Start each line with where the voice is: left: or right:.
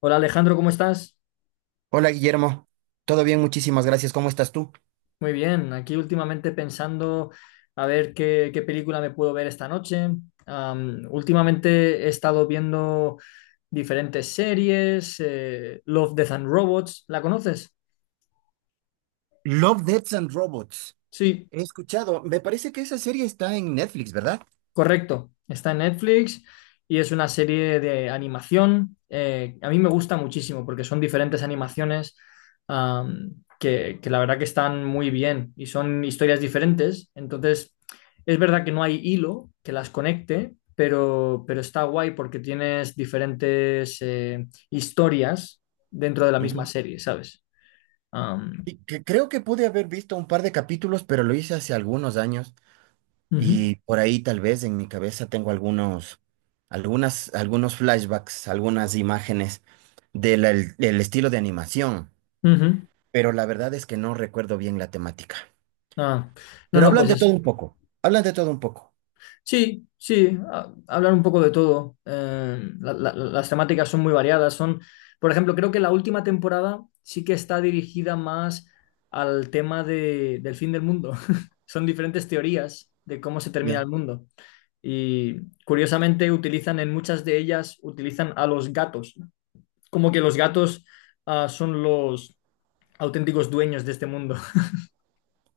left: Hola Alejandro, ¿cómo estás?
right: Hola Guillermo, todo bien, muchísimas gracias. ¿Cómo estás tú?
left: Muy bien, aquí últimamente pensando a ver qué película me puedo ver esta noche. Últimamente he estado viendo diferentes series, Love, Death and Robots, ¿la conoces?
right: Love, Deaths and Robots.
left: Sí.
right: He escuchado, me parece que esa serie está en Netflix, ¿verdad?
left: Correcto, está en Netflix y es una serie de animación. A mí me gusta muchísimo porque son diferentes animaciones que la verdad que están muy bien y son historias diferentes. Entonces, es verdad que no hay hilo que las conecte, pero está guay porque tienes diferentes historias dentro de la misma
right: Ujú.
left: serie, ¿sabes? Am,
right: Y que creo que pude haber visto un par de capítulos, pero lo hice hace algunos años
left: ujú,
right: y por ahí tal vez en mi cabeza tengo algunos, algunas, algunos flashbacks, algunas imágenes del estilo de animación,
left: ujú.
right: pero la verdad es que no recuerdo bien la temática.
left: Ah, no,
right: Pero
left: no,
right: hablan
left: pues
right: de todo
left: es.
right: un poco, hablan de todo un poco.
left: Sí, sí, hablar un poco de todo. Las temáticas son muy variadas. Son, por ejemplo, creo que la última temporada sí que está dirigida más al del fin del mundo. Son diferentes teorías de cómo se termina el mundo. Y curiosamente utilizan en muchas de ellas, utilizan a los gatos, como que los gatos, ah, son los auténticos dueños de este mundo.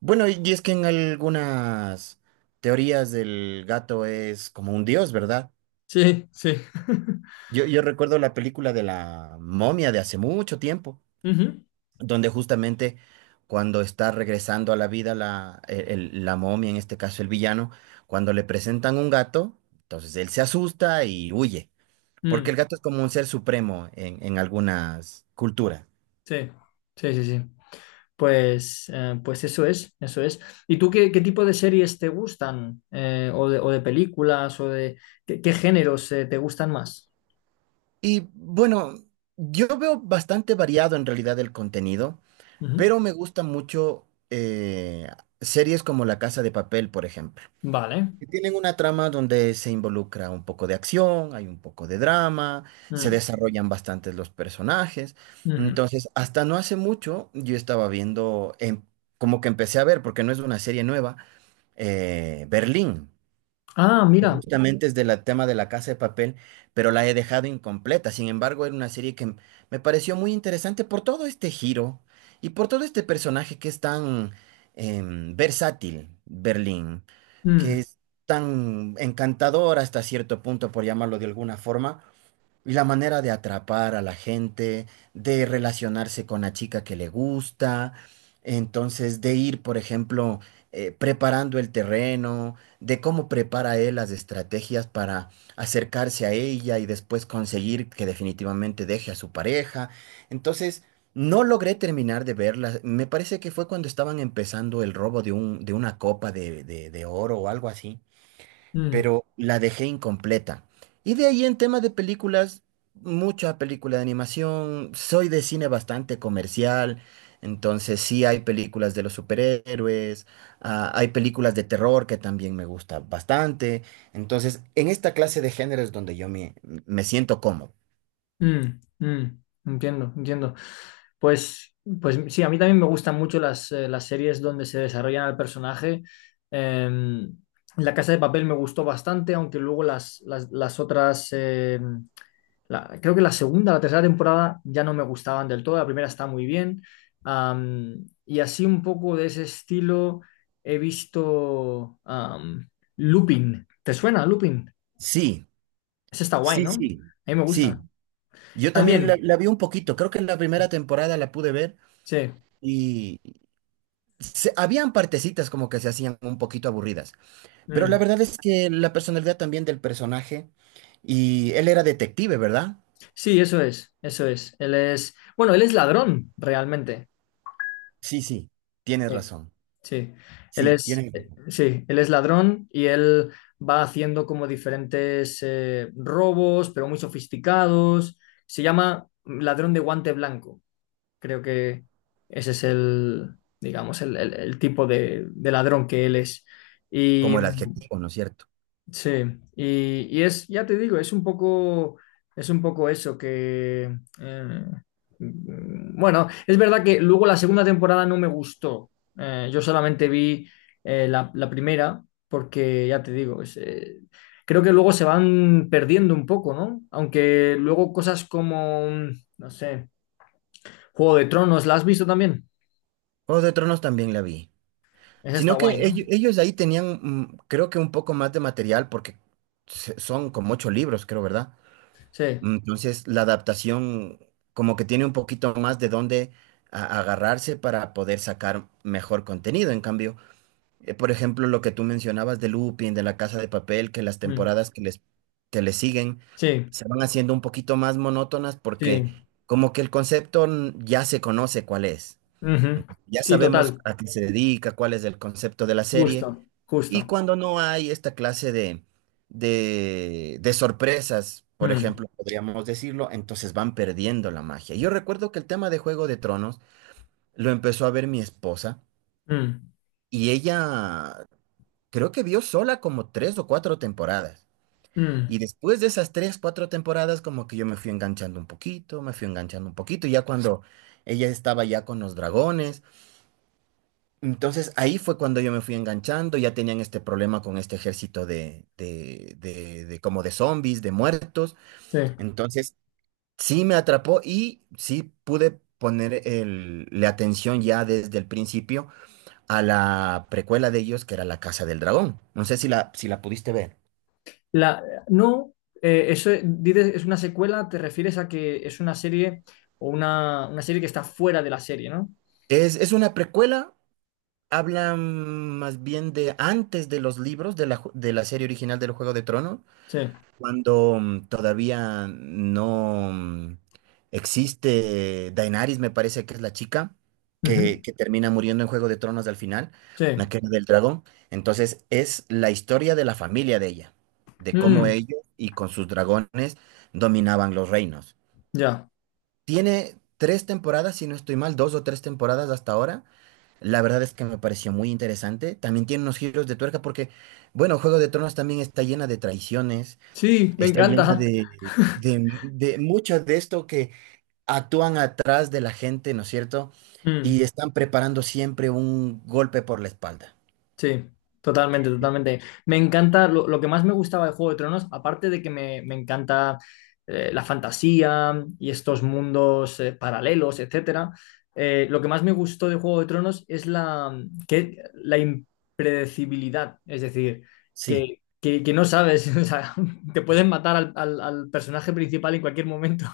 right: Bueno, y es que en algunas teorías del gato es como un dios, ¿verdad?
left: Sí, sí.
right: Yo recuerdo la película de la momia de hace mucho tiempo,
left: Ujú.
right: donde justamente cuando está regresando a la vida la momia, en este caso el villano, cuando le presentan un gato, entonces él se asusta y huye, porque
left: Mm,
right: el gato es como un ser supremo en algunas culturas.
left: sí, sí, sí, sí. Pues, pues eso es, eso es. ¿Y tú qué tipo de series te gustan? O de películas, o de qué géneros te gustan más?
right: Y bueno, yo veo bastante variado en realidad el contenido.
left: Ujú.
right: Pero me gusta mucho series como La Casa de Papel, por ejemplo,
left: Vale.
right: que tienen una trama donde se involucra un poco de acción, hay un poco de drama, se
left: Mm,
right: desarrollan bastantes los personajes.
left: ujú.
right: Entonces, hasta no hace mucho yo estaba viendo. Como que empecé a ver, porque no es una serie nueva, Berlín,
left: Ah,
right: que
left: mira.
right: justamente es del tema de la casa de papel, pero la he dejado incompleta. Sin embargo, era una serie que me pareció muy interesante por todo este giro y por todo este personaje que es tan versátil, Berlín, que
left: Mm,
right: es tan encantador hasta cierto punto, por llamarlo de alguna forma, y la manera de atrapar a la gente, de relacionarse con la chica que le gusta, entonces de ir, por ejemplo, preparando el terreno, de cómo prepara él las estrategias para acercarse a ella y después conseguir que definitivamente deje a su pareja. Entonces, no logré terminar de verla. Me parece que fue cuando estaban empezando el robo de una copa de, de oro o algo así,
left: mm,
right: pero la dejé incompleta. Y de ahí en tema de películas, mucha película de animación, soy de cine bastante comercial, entonces sí hay películas de los superhéroes, ah, hay películas de terror que también me gusta bastante, entonces en esta clase de géneros donde me siento cómodo.
left: mm. Entiendo, entiendo. Pues, pues sí, a mí también me gustan mucho las series donde se desarrollan al personaje. Em, La Casa de Papel me gustó bastante, aunque luego las otras, creo que la segunda la tercera temporada ya no me gustaban del todo, la primera está muy bien. Y así un poco de ese estilo he visto, Lupin. ¿Te suena Lupin?
right: Sí,
left: Ese está guay,
right: sí,
left: ¿no? A
right: sí,
left: mí me
right: sí.
left: gusta.
right: Yo también
left: También,
right: la vi un poquito, creo que en la primera temporada la pude ver
left: sí.
right: y habían partecitas como que se hacían un poquito aburridas. Pero la
left: Mm.
right: verdad es que la personalidad también del personaje, y él era detective, ¿verdad?
left: Sí, eso es, eso es. Él es, bueno, él es ladrón realmente.
right: Sí, sí, tienes
left: Sí.
right: razón.
left: Sí,
right: Sí, tiene
left: sí, él es ladrón y él va haciendo como diferentes robos, pero muy sofisticados. Se llama Ladrón de Guante Blanco. Creo que ese es el, digamos, el tipo de ladrón que él es. Y
right: como el adjetivo, ¿no es cierto?
left: sí, y es, ya te digo, es un poco eso que, eh, bueno, es verdad que luego la segunda temporada no me gustó. Yo solamente vi la primera porque, ya te digo, es, creo que luego se van perdiendo un poco, ¿no? Aunque luego cosas como, no sé, Juego de Tronos, ¿la has visto también?
right: Juego de Tronos también la vi.
left: Esa está
right: Sino
left: guay,
right: que
left: ¿no?
right: ellos, ahí tenían, mm, creo que un poco más de material, porque son como 8 libros, creo, ¿verdad?
left: Sí,
right: Entonces, la adaptación como que tiene un poquito más de dónde agarrarse para poder sacar mejor contenido. En cambio, eh, por ejemplo, lo que tú mencionabas de Lupin, de La Casa de Papel, que las
left: mm,
right: temporadas que les, que le siguen
left: sí,
right: se van haciendo un poquito más monótonas porque
left: sí,
right: como que el concepto ya se conoce cuál es.
left: ujú.
right: Ya
left: Sí,
right: sabemos
left: total,
right: a qué se dedica, cuál es el concepto de la serie.
left: justo,
right: Y
left: justo.
right: cuando no hay esta clase de sorpresas, por
left: Mm,
right: ejemplo, podríamos decirlo, entonces van perdiendo la magia. Yo recuerdo que el tema de Juego de Tronos lo empezó a ver mi esposa.
left: mm,
right: Y ella creo que vio sola como tres o cuatro temporadas.
left: mm,
right: Y después de esas tres, cuatro temporadas, como que yo me fui enganchando un poquito, me fui enganchando un poquito, ya cuando ella estaba ya con los dragones. Entonces ahí fue cuando yo me fui enganchando, ya tenían este problema con este ejército de como de zombies, de muertos.
left: sí.
right: Entonces sí me atrapó y sí pude poner la atención ya desde el principio a la precuela de ellos, que era La Casa del Dragón. No sé si la pudiste ver.
left: La, no, dices es una secuela, te refieres a que es una serie o una serie que está fuera de la serie, ¿no?
right: Es una precuela, habla más bien de antes de los libros de de la serie original del Juego de Tronos,
left: Sí.
right: cuando mm, todavía no mm, existe Daenerys, me parece que es la chica
left: Ujú,
right: que termina muriendo en Juego de Tronos al final,
left: sí.
right: la que era del dragón. Entonces es la historia de la familia de ella, de cómo
left: Mm,
right: ellos y con sus dragones dominaban los reinos.
left: ya.
right: Tiene tres temporadas, si no estoy mal, dos o tres temporadas hasta ahora. La verdad es que me pareció muy interesante. También tiene unos giros de tuerca porque, bueno, Juego de Tronos también está llena de traiciones,
left: Sí, me
right: está llena
left: encanta.
right: de mucho de esto que actúan atrás de la gente, ¿no es cierto?
left: Mm.
right: Y están preparando siempre un golpe por la espalda.
left: Sí, totalmente, totalmente. Me encanta, lo que más me gustaba de Juego de Tronos, aparte de que me encanta la fantasía y estos mundos paralelos, etcétera, lo que más me gustó de Juego de Tronos es la, que, la impredecibilidad, es decir,
right: Sí.
left: que no sabes, o sea, te pueden matar al personaje principal en cualquier momento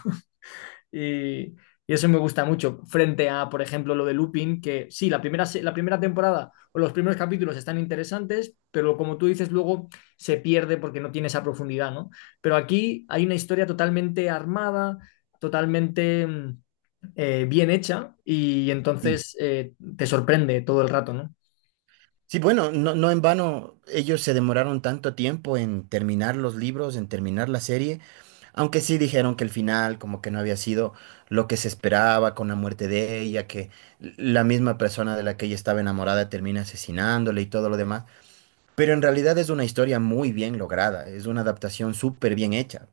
left: y, y eso me gusta mucho. Frente a, por ejemplo, lo de Lupin, que sí, la primera temporada o los primeros capítulos están interesantes, pero como tú dices, luego se pierde porque no tiene esa profundidad, ¿no? Pero aquí hay una historia totalmente armada, totalmente bien hecha y
right: Sí.
left: entonces te sorprende todo el rato, ¿no?
right: Sí, bueno, no, no en vano ellos se demoraron tanto tiempo en terminar los libros, en terminar la serie, aunque sí dijeron que el final como que no había sido lo que se esperaba con la muerte de ella, que la misma persona de la que ella estaba enamorada termina asesinándole y todo lo demás, pero en realidad es una historia muy bien lograda, es una adaptación súper bien hecha.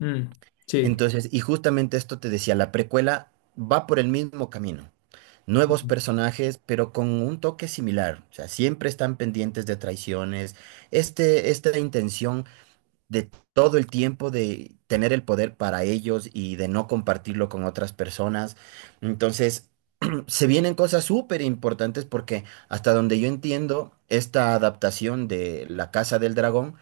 left: Mm, sí.
right: Entonces, y justamente esto te decía, la precuela va por el mismo camino. Nuevos personajes, pero con un toque similar. O sea, siempre están pendientes de traiciones. Esta intención de todo el tiempo de tener el poder para ellos y de no compartirlo con otras personas. Entonces, se vienen cosas súper importantes porque hasta donde yo entiendo, esta adaptación de La Casa del Dragón,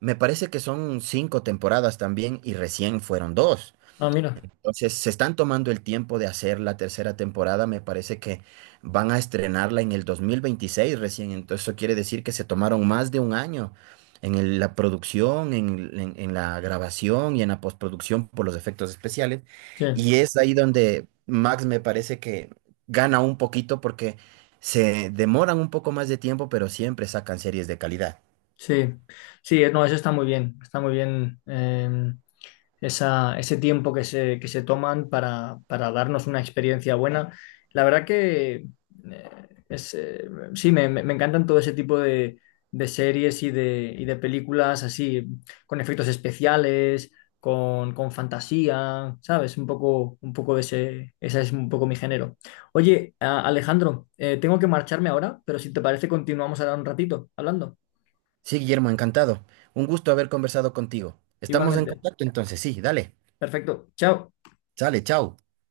right: me parece que son 5 temporadas también y recién fueron dos.
left: Ah, mira.
right: Entonces, se están tomando el tiempo de hacer la tercera temporada. Me parece que van a estrenarla en el 2026 recién. Entonces, eso quiere decir que se tomaron más de un año en la producción, en la grabación y en la postproducción por los efectos especiales.
left: Sí,
right: Y es ahí donde Max me parece que gana un poquito porque se demoran un poco más de tiempo, pero siempre sacan series de calidad.
left: sí. Sí, no, eso está muy bien. Está muy bien. Esa, ese tiempo que se toman para darnos una experiencia buena. La verdad que es, sí, me, me encantan todo ese tipo de series y de películas así, con efectos especiales, con fantasía, ¿sabes? Un poco de ese, ese es un poco mi género. Oye, Alejandro, tengo que marcharme ahora, pero si te parece continuamos ahora un ratito hablando.
right: Sí, Guillermo, encantado. Un gusto haber conversado contigo. Estamos en
left: Igualmente.
right: contacto entonces. Sí, dale.
left: Perfecto. Chao.
right: Sale, chao.